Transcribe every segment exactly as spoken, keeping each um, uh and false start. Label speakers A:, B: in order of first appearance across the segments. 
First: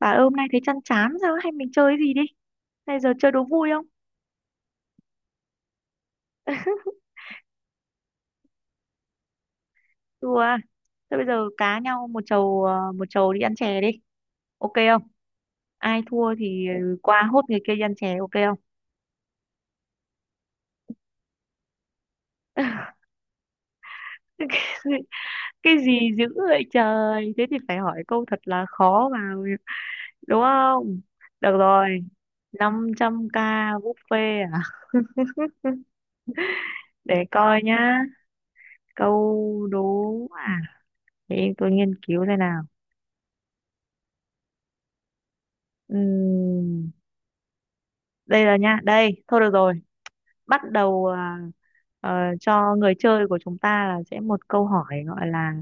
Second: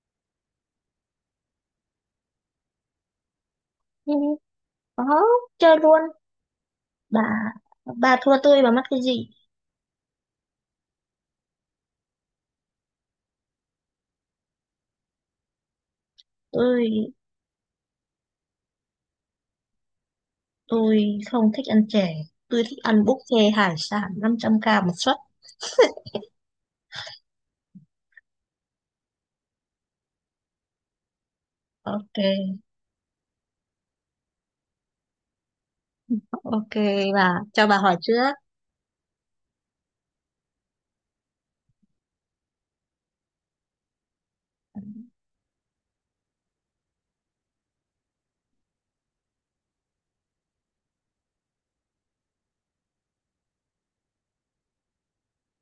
A: Bà ơi, hôm nay thấy chăn chán sao ấy? Hay mình chơi cái gì đi. Bây giờ chơi đố vui không?
B: Ừ, có chơi luôn bà bà thua tôi bà mắc cái gì?
A: Đùa à? Thôi bây giờ cá nhau một chầu ờ, một chầu đi ăn chè đi, ok không? Ai thua thì
B: tôi
A: ừ, qua hốt người kia đi ăn chè, ok không?
B: tôi không thích ăn chè. Tôi thích ăn buffet hải sản năm trăm k một
A: cái
B: suất.
A: cái gì dữ vậy trời? Thế thì phải hỏi câu thật là khó vào, đúng không? Được rồi.
B: Ok,
A: năm trăm k buffet à?
B: ok.
A: Để
B: Bà
A: coi
B: cho bà hỏi
A: nhá.
B: trước.
A: Câu đố à? Để tôi nghiên cứu thế nào. Ừm, Đây là nha, đây thôi, được rồi. Bắt đầu à, ờ, cho người chơi của chúng ta là sẽ một câu hỏi gọi là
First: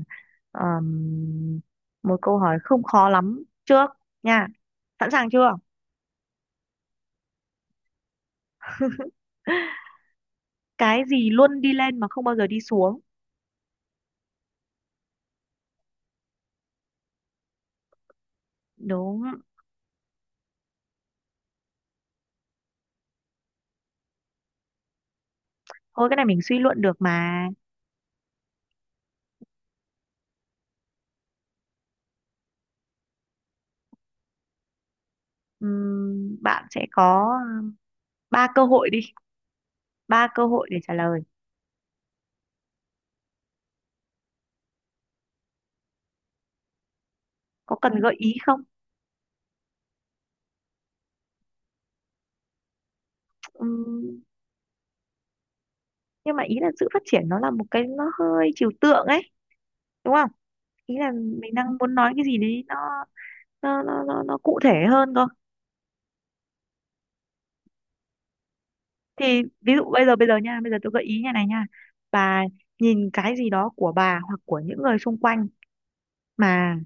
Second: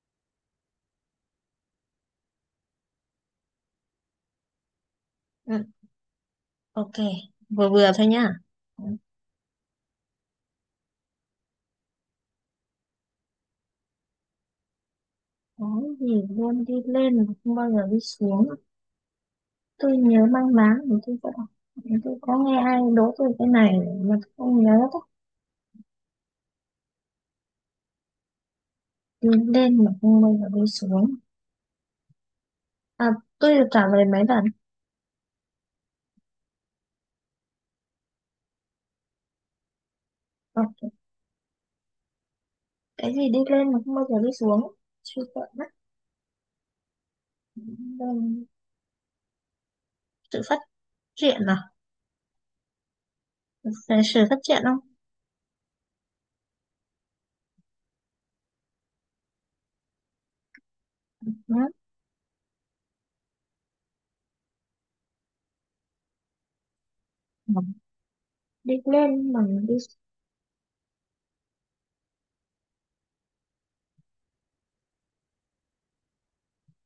A: ờm, một câu hỏi không khó lắm trước nha. Sẵn sàng chưa?
B: ừ, ok, vừa vừa thôi nhá.
A: Cái gì luôn đi lên mà không bao giờ đi xuống?
B: Có gì luôn đi lên mà không bao giờ đi xuống?
A: Đúng.
B: Tôi nhớ mang máng thì tôi có đọc. Thì tôi có nghe ai đố tôi cái này mà tôi không nhớ đó.
A: Thôi, cái này mình suy luận được mà.
B: Đi lên mà không bao giờ đi xuống, à, tôi được trả lời mấy lần.
A: Ừm, bạn sẽ có ừm, ba cơ hội đi ba cơ hội để trả
B: Ok,
A: lời.
B: cái gì đi lên mà không bao giờ đi xuống, suy sợ mất.
A: Có cần gợi ý không?
B: Sự phát triển à? Về
A: Ừm,
B: sự phát triển không?
A: nhưng mà ý là sự phát triển nó là một cái, nó hơi trừu tượng ấy, đúng không? Ý là mình
B: Đó.
A: đang muốn nói cái gì đấy, nó nó nó nó, nó cụ thể hơn cơ.
B: Ừ. Đi lên mà
A: Thì ví
B: đi.
A: dụ bây giờ bây giờ nha bây giờ tôi gợi ý như này nha. Bà nhìn cái gì đó của bà hoặc của những người xung quanh mà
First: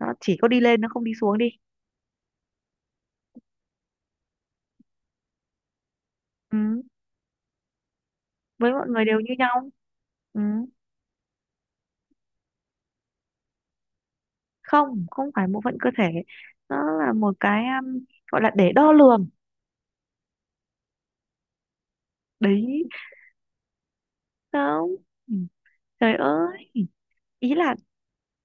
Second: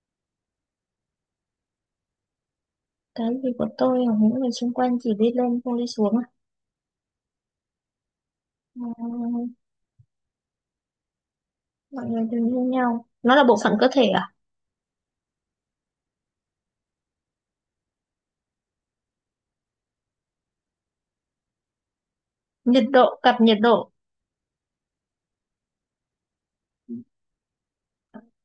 A: nó chỉ có đi lên, nó không đi xuống đi.
B: Cái gì của tôi và những người xung quanh chỉ đi lên không đi xuống à?
A: Ừ. Với mọi người đều như
B: Ờ,
A: nhau. Ừ.
B: mọi người đều như nhau, nó là bộ phận cơ thể à?
A: Không, không phải bộ phận cơ thể. Nó là một cái um, gọi là để đo lường đấy.
B: Nhiệt độ, cặp nhiệt độ.
A: Không. Ừ. Trời ơi. ý là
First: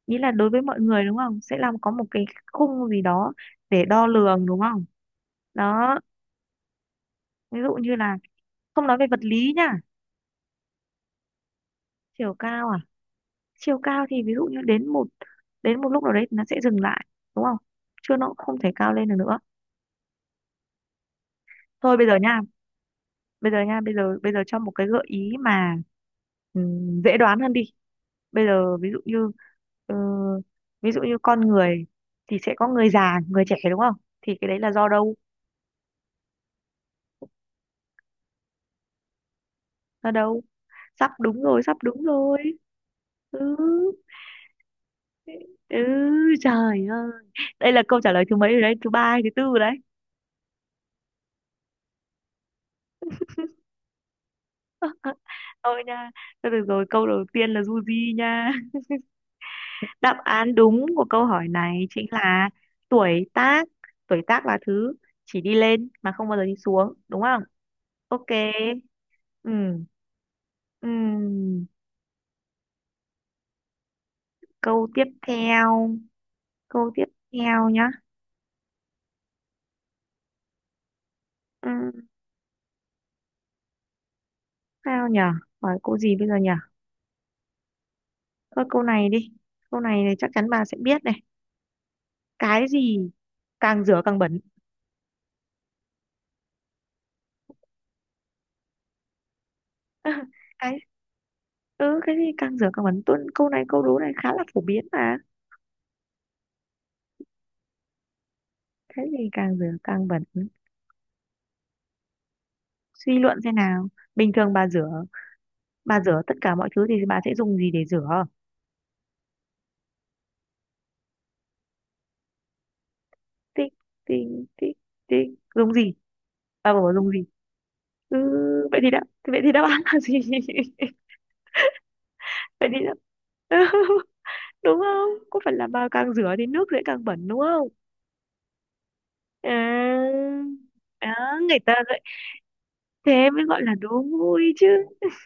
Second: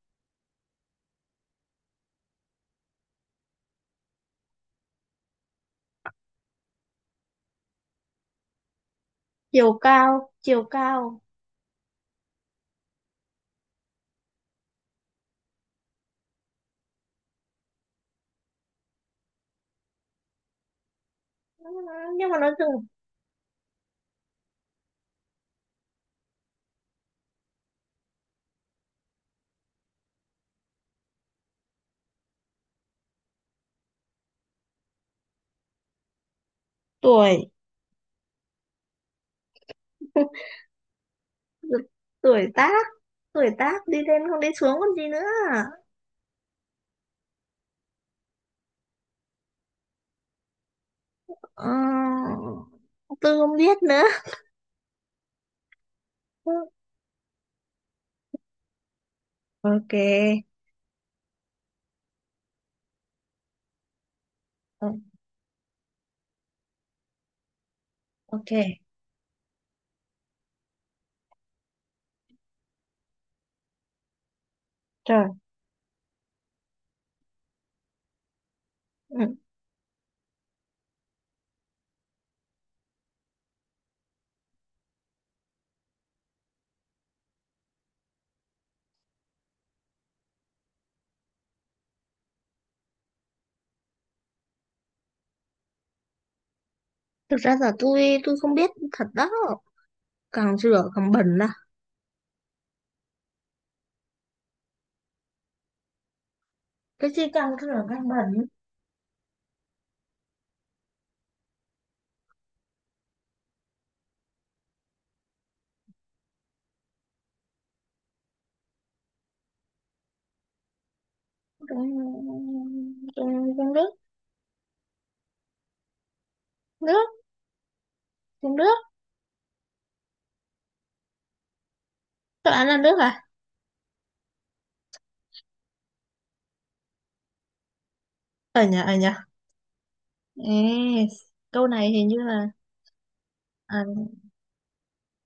A: ý là đối với mọi người, đúng không, sẽ làm có một cái khung gì đó để đo lường, đúng không? Đó. Ví dụ như là không nói về vật lý
B: chiều
A: nha.
B: cao chiều cao
A: Chiều cao à? Chiều cao thì ví dụ như đến một đến một lúc nào đấy thì nó sẽ dừng lại, đúng không? Chứ nó cũng không thể cao lên được nữa.
B: Ừ,
A: Thôi bây giờ
B: nhưng
A: nha
B: mà nó dừng.
A: bây giờ nha bây giờ bây giờ cho một cái gợi ý mà ừm, dễ đoán hơn đi. Bây giờ ví dụ như ờ, ví dụ như con người thì sẽ có người già người trẻ, đúng không? Thì cái đấy là do đâu?
B: Tuổi.
A: Do đâu? Sắp đúng rồi, sắp đúng rồi.
B: Tuổi tác. Tuổi
A: Ừ.
B: tác đi lên không đi xuống còn gì nữa.
A: Ừ. Trời ơi. Đây là câu trả lời thứ mấy rồi đấy? Thứ ba hay thứ tư rồi đấy.
B: Ờ, tôi không biết nữa.
A: Thôi nha. Thôi
B: Ừ.
A: được rồi, câu đầu tiên là du di nha.
B: Ok.
A: Đáp án đúng của câu hỏi này chính là tuổi tác. Tuổi tác là
B: Ừ,
A: thứ chỉ đi lên mà không bao giờ đi xuống, đúng không? Ok.
B: ok.
A: Ừ. Ừ. Câu tiếp
B: Trời.
A: theo. Câu tiếp theo nhá.
B: Ừ.
A: Ừ. Sao nhở? Hỏi câu gì bây giờ nhở? Thôi câu này đi. Câu này, này chắc chắn bà sẽ biết này. Cái gì càng rửa càng bẩn?
B: Thực ra là tôi tôi không biết thật đó. Càng
A: cái
B: rửa càng bẩn à?
A: ừ, cái gì càng rửa càng bẩn? Tuân câu này, câu đố này khá là phổ biến mà.
B: Cái gì càng rửa càng bẩn?
A: Thế thì càng rửa càng bẩn, suy luận xem nào. Bình thường bà rửa bà rửa tất cả mọi thứ thì bà sẽ dùng gì để rửa?
B: trong trong
A: tinh
B: trong nước.
A: tinh tinh tinh dùng gì? À, bà bảo dùng
B: Nước,
A: gì? Ừ.
B: trong nước.
A: vậy thì đáp Vậy thì đáp án là gì?
B: Tôi ăn
A: Vậy
B: là
A: thì đáp...
B: nước à?
A: Đúng không, có phải là bà càng rửa thì nước sẽ càng bẩn, đúng không?
B: Ở nhà, ở nhà.
A: À. À,
B: Yes.
A: người
B: Câu
A: ta
B: này
A: vậy.
B: hình như là,
A: Thế mới gọi là
B: à,
A: đố vui chứ.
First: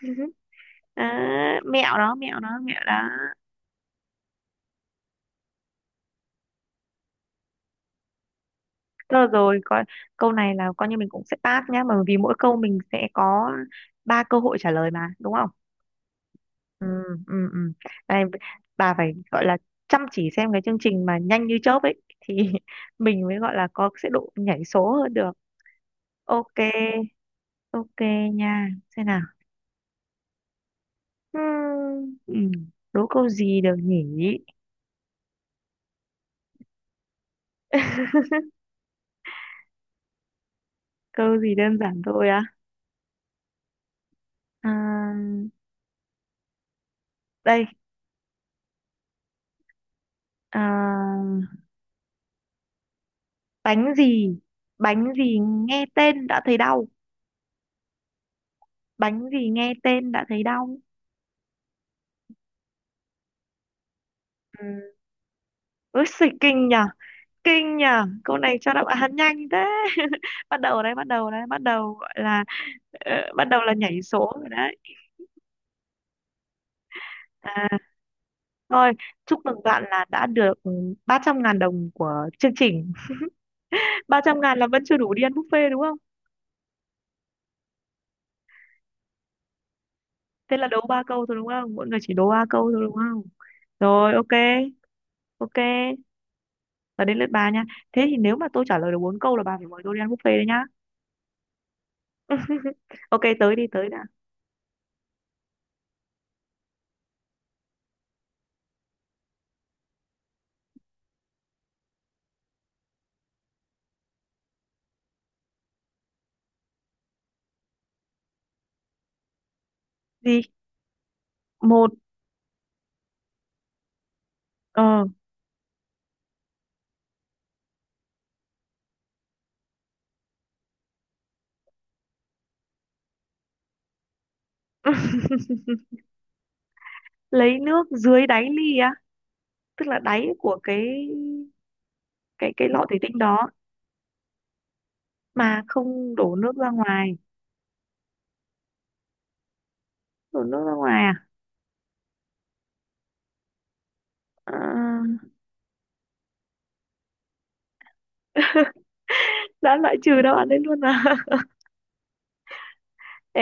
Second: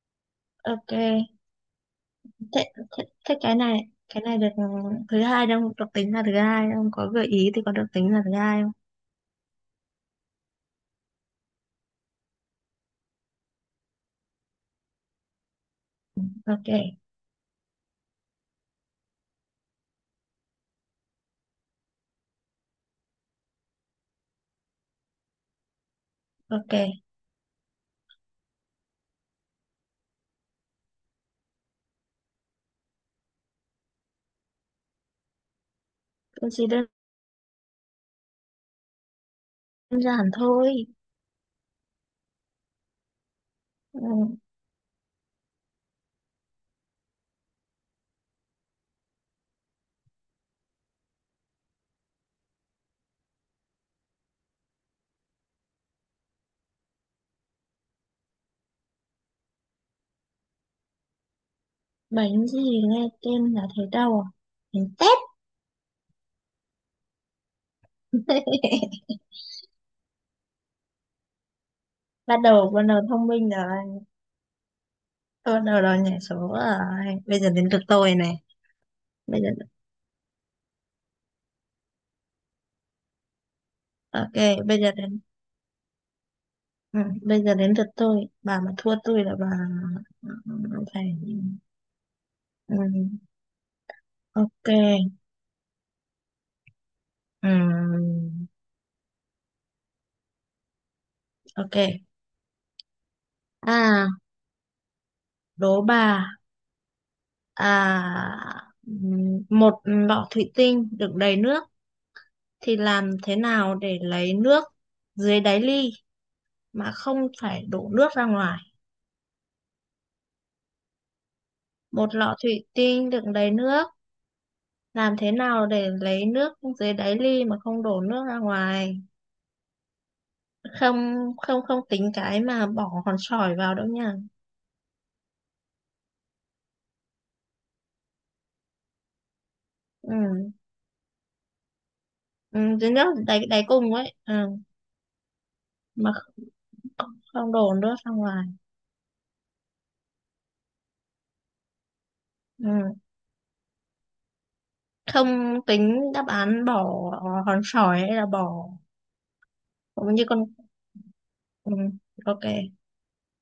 B: ok.
A: À, mẹo đó, mẹo đó,
B: thế,
A: mẹo đó.
B: thế, thế cái này cái này được. Thứ hai đâu được tính là thứ hai không, có gợi ý thì có được tính là thứ hai không?
A: Rồi. Rồi coi. Câu này là coi như mình cũng sẽ pass nhá, bởi vì mỗi câu mình sẽ có ba cơ hội trả lời mà, đúng không? Ừ.
B: Ok,
A: Ừ. Ừ. Này, bà phải gọi là chăm chỉ xem cái chương trình mà nhanh như chớp ấy thì mình mới gọi là có sẽ độ nhảy số hơn được. Ok.
B: ok.
A: Ok nha. Xem nào. Hmm, ừ, đố câu gì được nhỉ?
B: Tôi chỉ đơn giản thôi.
A: Câu gì đơn giản thôi á?
B: Ừ.
A: À, đây. À, bánh gì? Bánh gì nghe tên đã thấy đau? Bánh gì nghe tên đã thấy đau?
B: Bánh gì nghe tên là thấy đau à? Bánh
A: Ừ.
B: tét.
A: Ôi xì, kinh nhở. Kinh nhở, câu này cho đáp án nhanh thế. Bắt đầu đấy, bắt đầu đấy, bắt đầu gọi
B: bắt
A: là
B: đầu bắt đầu
A: ờ,
B: thông
A: bắt
B: minh
A: đầu là
B: rồi.
A: nhảy số rồi đấy.
B: Bắt đầu rồi, nhảy số rồi, bây giờ đến
A: À,
B: lượt tôi này.
A: thôi, chúc
B: Bây giờ,
A: mừng bạn là đã được ba trăm ngàn đồng của chương trình. ba
B: ok,
A: trăm ngàn là
B: bây
A: vẫn
B: giờ
A: chưa đủ
B: đến
A: đi ăn buffet, đúng không?
B: ừ, bây giờ đến lượt tôi. Bà mà thua tôi là bà,
A: Thế là
B: ừ,
A: đố ba
B: phải.
A: câu thôi đúng không? Mỗi người chỉ đố ba câu thôi, đúng không?
B: ừ,
A: Rồi. Ok.
B: ok.
A: Ok, là đến lượt bà nha. Thế thì
B: ừ,
A: nếu mà tôi trả lời được bốn câu là bà phải mời tôi đi ăn buffet đấy nhá.
B: ok.
A: Ok, tới đi, tới đã.
B: À, đố bà. À, ừm, một lọ thủy tinh đựng đầy nước thì làm thế nào để lấy nước dưới đáy ly mà không phải đổ nước ra ngoài?
A: Gì? Một?
B: Một lọ thủy tinh đựng đầy nước,
A: ờ
B: làm thế nào để lấy nước dưới đáy ly mà không đổ nước ra ngoài? Không không không tính cái mà bỏ hòn sỏi vào đâu nha.
A: lấy nước dưới đáy ly á? Tức là
B: Ừ.
A: đáy của cái cái
B: Ừ,
A: cái lọ
B: dưới
A: thủy
B: nước
A: tinh
B: đáy
A: đó
B: đáy cùng ấy. Ừ.
A: mà
B: Mà
A: không đổ nước ra
B: không,
A: ngoài,
B: không đổ nước ra ngoài.
A: đổ nước ra ngoài à?
B: Ừ.
A: Ờ.
B: Không tính đáp án bỏ hòn sỏi hay là bỏ,
A: Đã loại
B: cũng
A: trừ
B: như
A: đáp
B: con.
A: án đấy luôn à?
B: Ừ. Ok.
A: Ê,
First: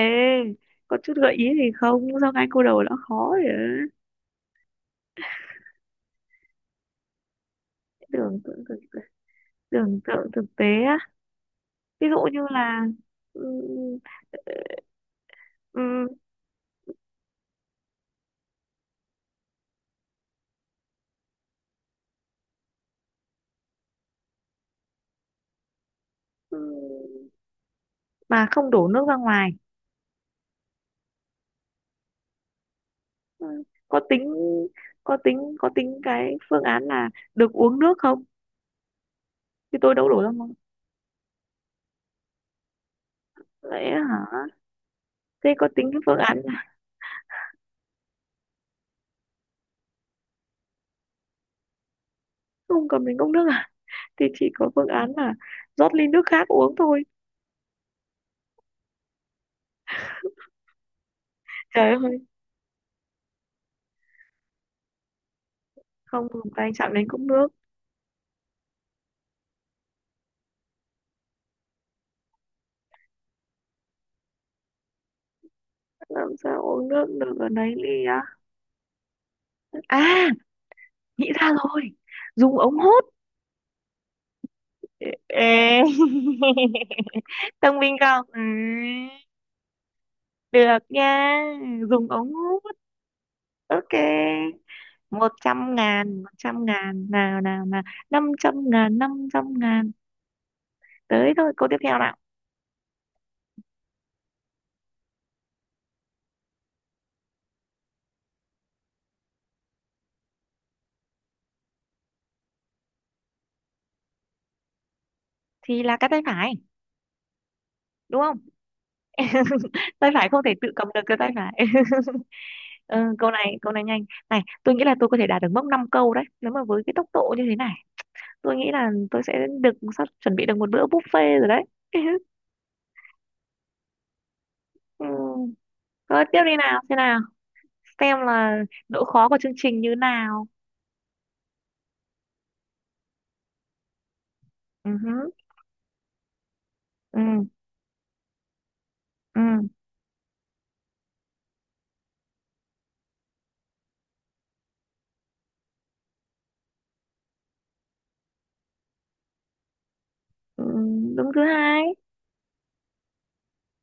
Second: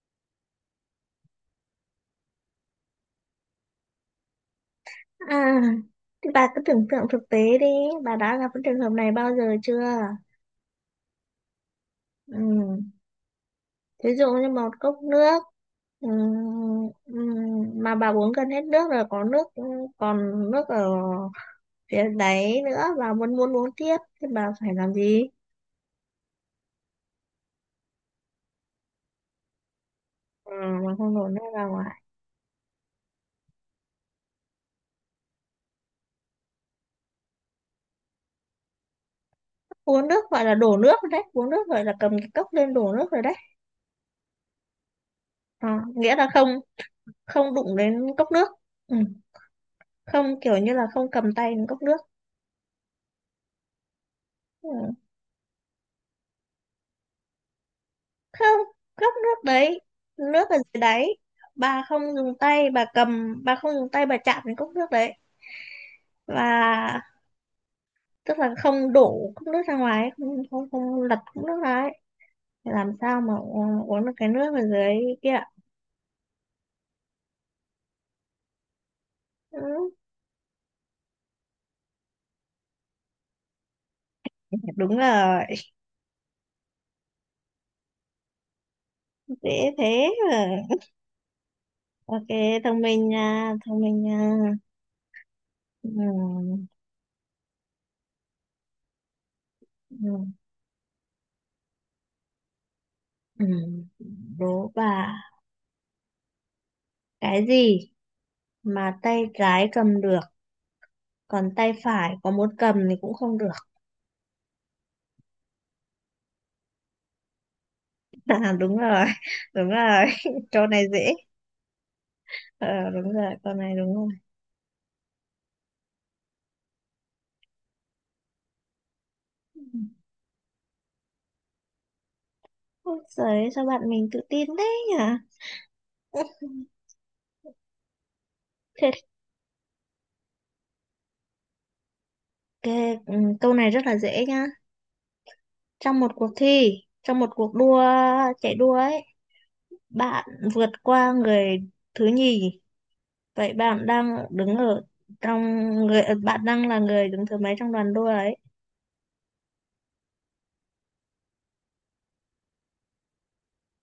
A: có chút gợi ý gì không, sao ngay câu đầu đã khó rồi á?
B: À, thì bà cứ tưởng tượng thực tế đi, bà đã
A: tưởng
B: gặp cái
A: tượng thực
B: trường hợp này bao giờ chưa?
A: Tưởng tượng thực tế á, ví dụ
B: Ừ.
A: như là ừm,
B: Thí dụ như một cốc nước,
A: ừm,
B: ừ, ừ, mà bà uống gần hết nước rồi, có nước, ừ, còn nước ở phía đáy nữa và muốn muốn uống tiếp thì bà phải làm gì?
A: ừm, mà không đổ nước ra ngoài.
B: Ừ, mà không đổ nước ra ngoài.
A: Ừ, có tính có tính có tính cái phương án là được uống nước không, thì tôi
B: Uống
A: đâu đổ
B: nước
A: ra
B: gọi
A: ngoài?
B: là đổ nước rồi đấy, uống nước gọi là cầm cái cốc lên đổ nước rồi đấy.
A: Lẽ hả? Thế có
B: Ờ,
A: tính cái
B: nghĩa
A: phương
B: là
A: án
B: không,
A: là
B: không đụng đến cốc nước. Ừ. Không, kiểu như là không cầm tay đến cốc nước.
A: không cầm đến cốc nước à? Thì chỉ có
B: Ừ.
A: phương án là rót ly nước khác uống thôi.
B: Không, cốc nước đấy, nước ở dưới đáy, bà
A: Trời
B: không
A: ơi,
B: dùng tay bà cầm, bà không dùng tay bà chạm đến cốc nước đấy.
A: không dùng tay chạm
B: Và
A: đến cốc nước,
B: tức là không đổ cốc nước ra ngoài ấy, không không, không lật cốc nước ra ấy. Thì làm sao mà u- uống được cái nước ở dưới kia ạ?
A: làm sao uống nước được ở đấy ly á?
B: Ừ,
A: À, nghĩ ra rồi, dùng ống hút.
B: đúng rồi.
A: Ê. Thông minh không? Ừ.
B: Dễ thế mà.
A: Được nha, dùng
B: Ok,
A: ống hút.
B: thông minh nha, thông
A: Ok.
B: minh nha.
A: một trăm
B: Ừ,
A: ngàn một trăm ngàn nào nào nào. Năm trăm ngàn, năm trăm ngàn.
B: ừ,
A: Tới thôi, câu tiếp theo nào.
B: ừ. Đố bà, cái gì mà tay trái cầm được còn tay phải có muốn cầm thì cũng không được?
A: Thì là cái tay phải đúng không?
B: À, đúng rồi, đúng rồi,
A: Tay phải không thể
B: câu
A: tự
B: này
A: cầm được
B: dễ.
A: cái tay phải.
B: Ờ,
A: Ừ,
B: đúng
A: câu
B: rồi, câu
A: này câu
B: này
A: này
B: đúng
A: nhanh.
B: rồi.
A: Này, tôi nghĩ là tôi có thể đạt được mốc năm câu đấy nếu mà với cái tốc độ như thế này tôi nghĩ là tôi sẽ được, sắp chuẩn bị được một bữa buffet rồi đấy.
B: Ôi giời, sao bạn mình tự tin thế nhỉ?
A: Ừ. Thôi tiếp đi nào, thế nào, xem là
B: Thế
A: độ khó của chương trình như nào.
B: cái, ừ, câu này rất là dễ nhá.
A: Ừ. Hứ.
B: Trong một cuộc thi, trong một
A: Ừ.
B: cuộc đua chạy đua ấy,
A: Ừ.
B: bạn vượt qua người thứ nhì. Vậy bạn đang đứng ở trong người, ờ, bạn đang là người đứng thứ mấy trong đoàn đua ấy?
A: Ừ, đứng thứ hai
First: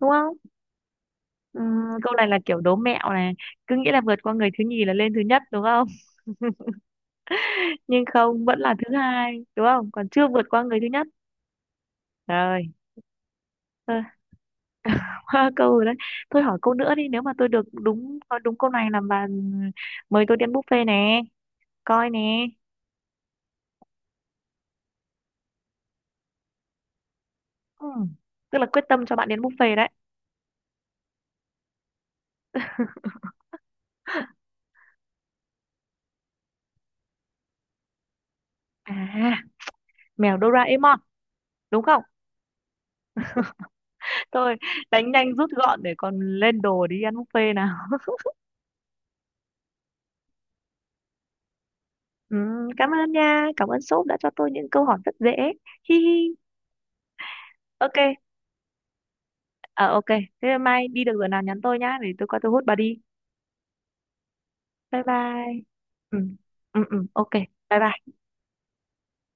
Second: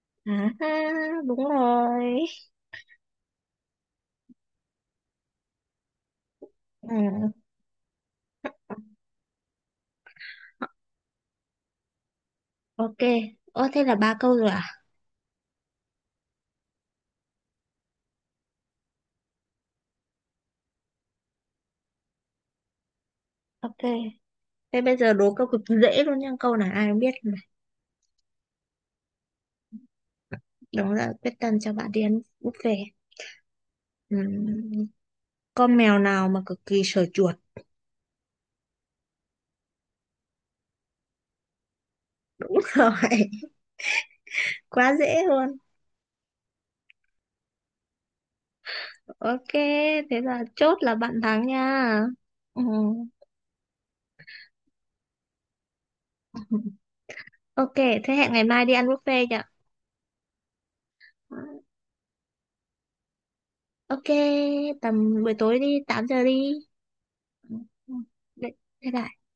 A: đúng không?
B: À, ha, đúng
A: Ừm, Câu
B: rồi.
A: này là kiểu đố mẹo này, cứ nghĩ là vượt qua người thứ nhì là lên thứ nhất đúng không?
B: Ừ,
A: Nhưng không, vẫn là thứ hai đúng không, còn chưa vượt qua người thứ nhất. Rồi.
B: ok. Ồ, thế là
A: Thôi,
B: ba câu rồi à?
A: câu rồi đấy. Thôi hỏi câu nữa đi, nếu mà tôi được đúng nói đúng câu này là bà mời tôi đi ăn buffet nè. Coi nè.
B: Ok. Thế bây giờ đố câu cực dễ luôn nha, câu này ai cũng biết mà.
A: Ừm, Tức là quyết tâm cho bạn đến buffet đấy.
B: Đó là quyết tâm cho bạn đi ăn buffet. Ừm, Con mèo nào mà cực kỳ sợ chuột?
A: À, mèo Doraemon đúng không?
B: Đúng rồi,
A: Thôi
B: quá
A: đánh
B: dễ
A: nhanh rút
B: luôn.
A: gọn để còn lên đồ đi ăn buffet nào.
B: Ok, thế là chốt là bạn thắng nha. Ừ.
A: Ừm, cảm ơn nha, cảm ơn shop đã cho tôi những câu hỏi rất dễ. Hi hi.
B: Ok, thế
A: Ok.
B: hẹn ngày mai đi ăn buffet nhỉ?
A: Ờ ok, thế mai đi được rồi
B: Ừ.
A: nào, nhắn tôi nhá để tôi qua tôi hút bà đi.
B: Ok,
A: Bye
B: tầm buổi tối
A: bye.
B: đi, tám giờ
A: Ừ.
B: đi.
A: Ừ, ừ, ok.
B: Ừ.
A: Bye
B: Ừ.
A: bye.
B: Bye bye.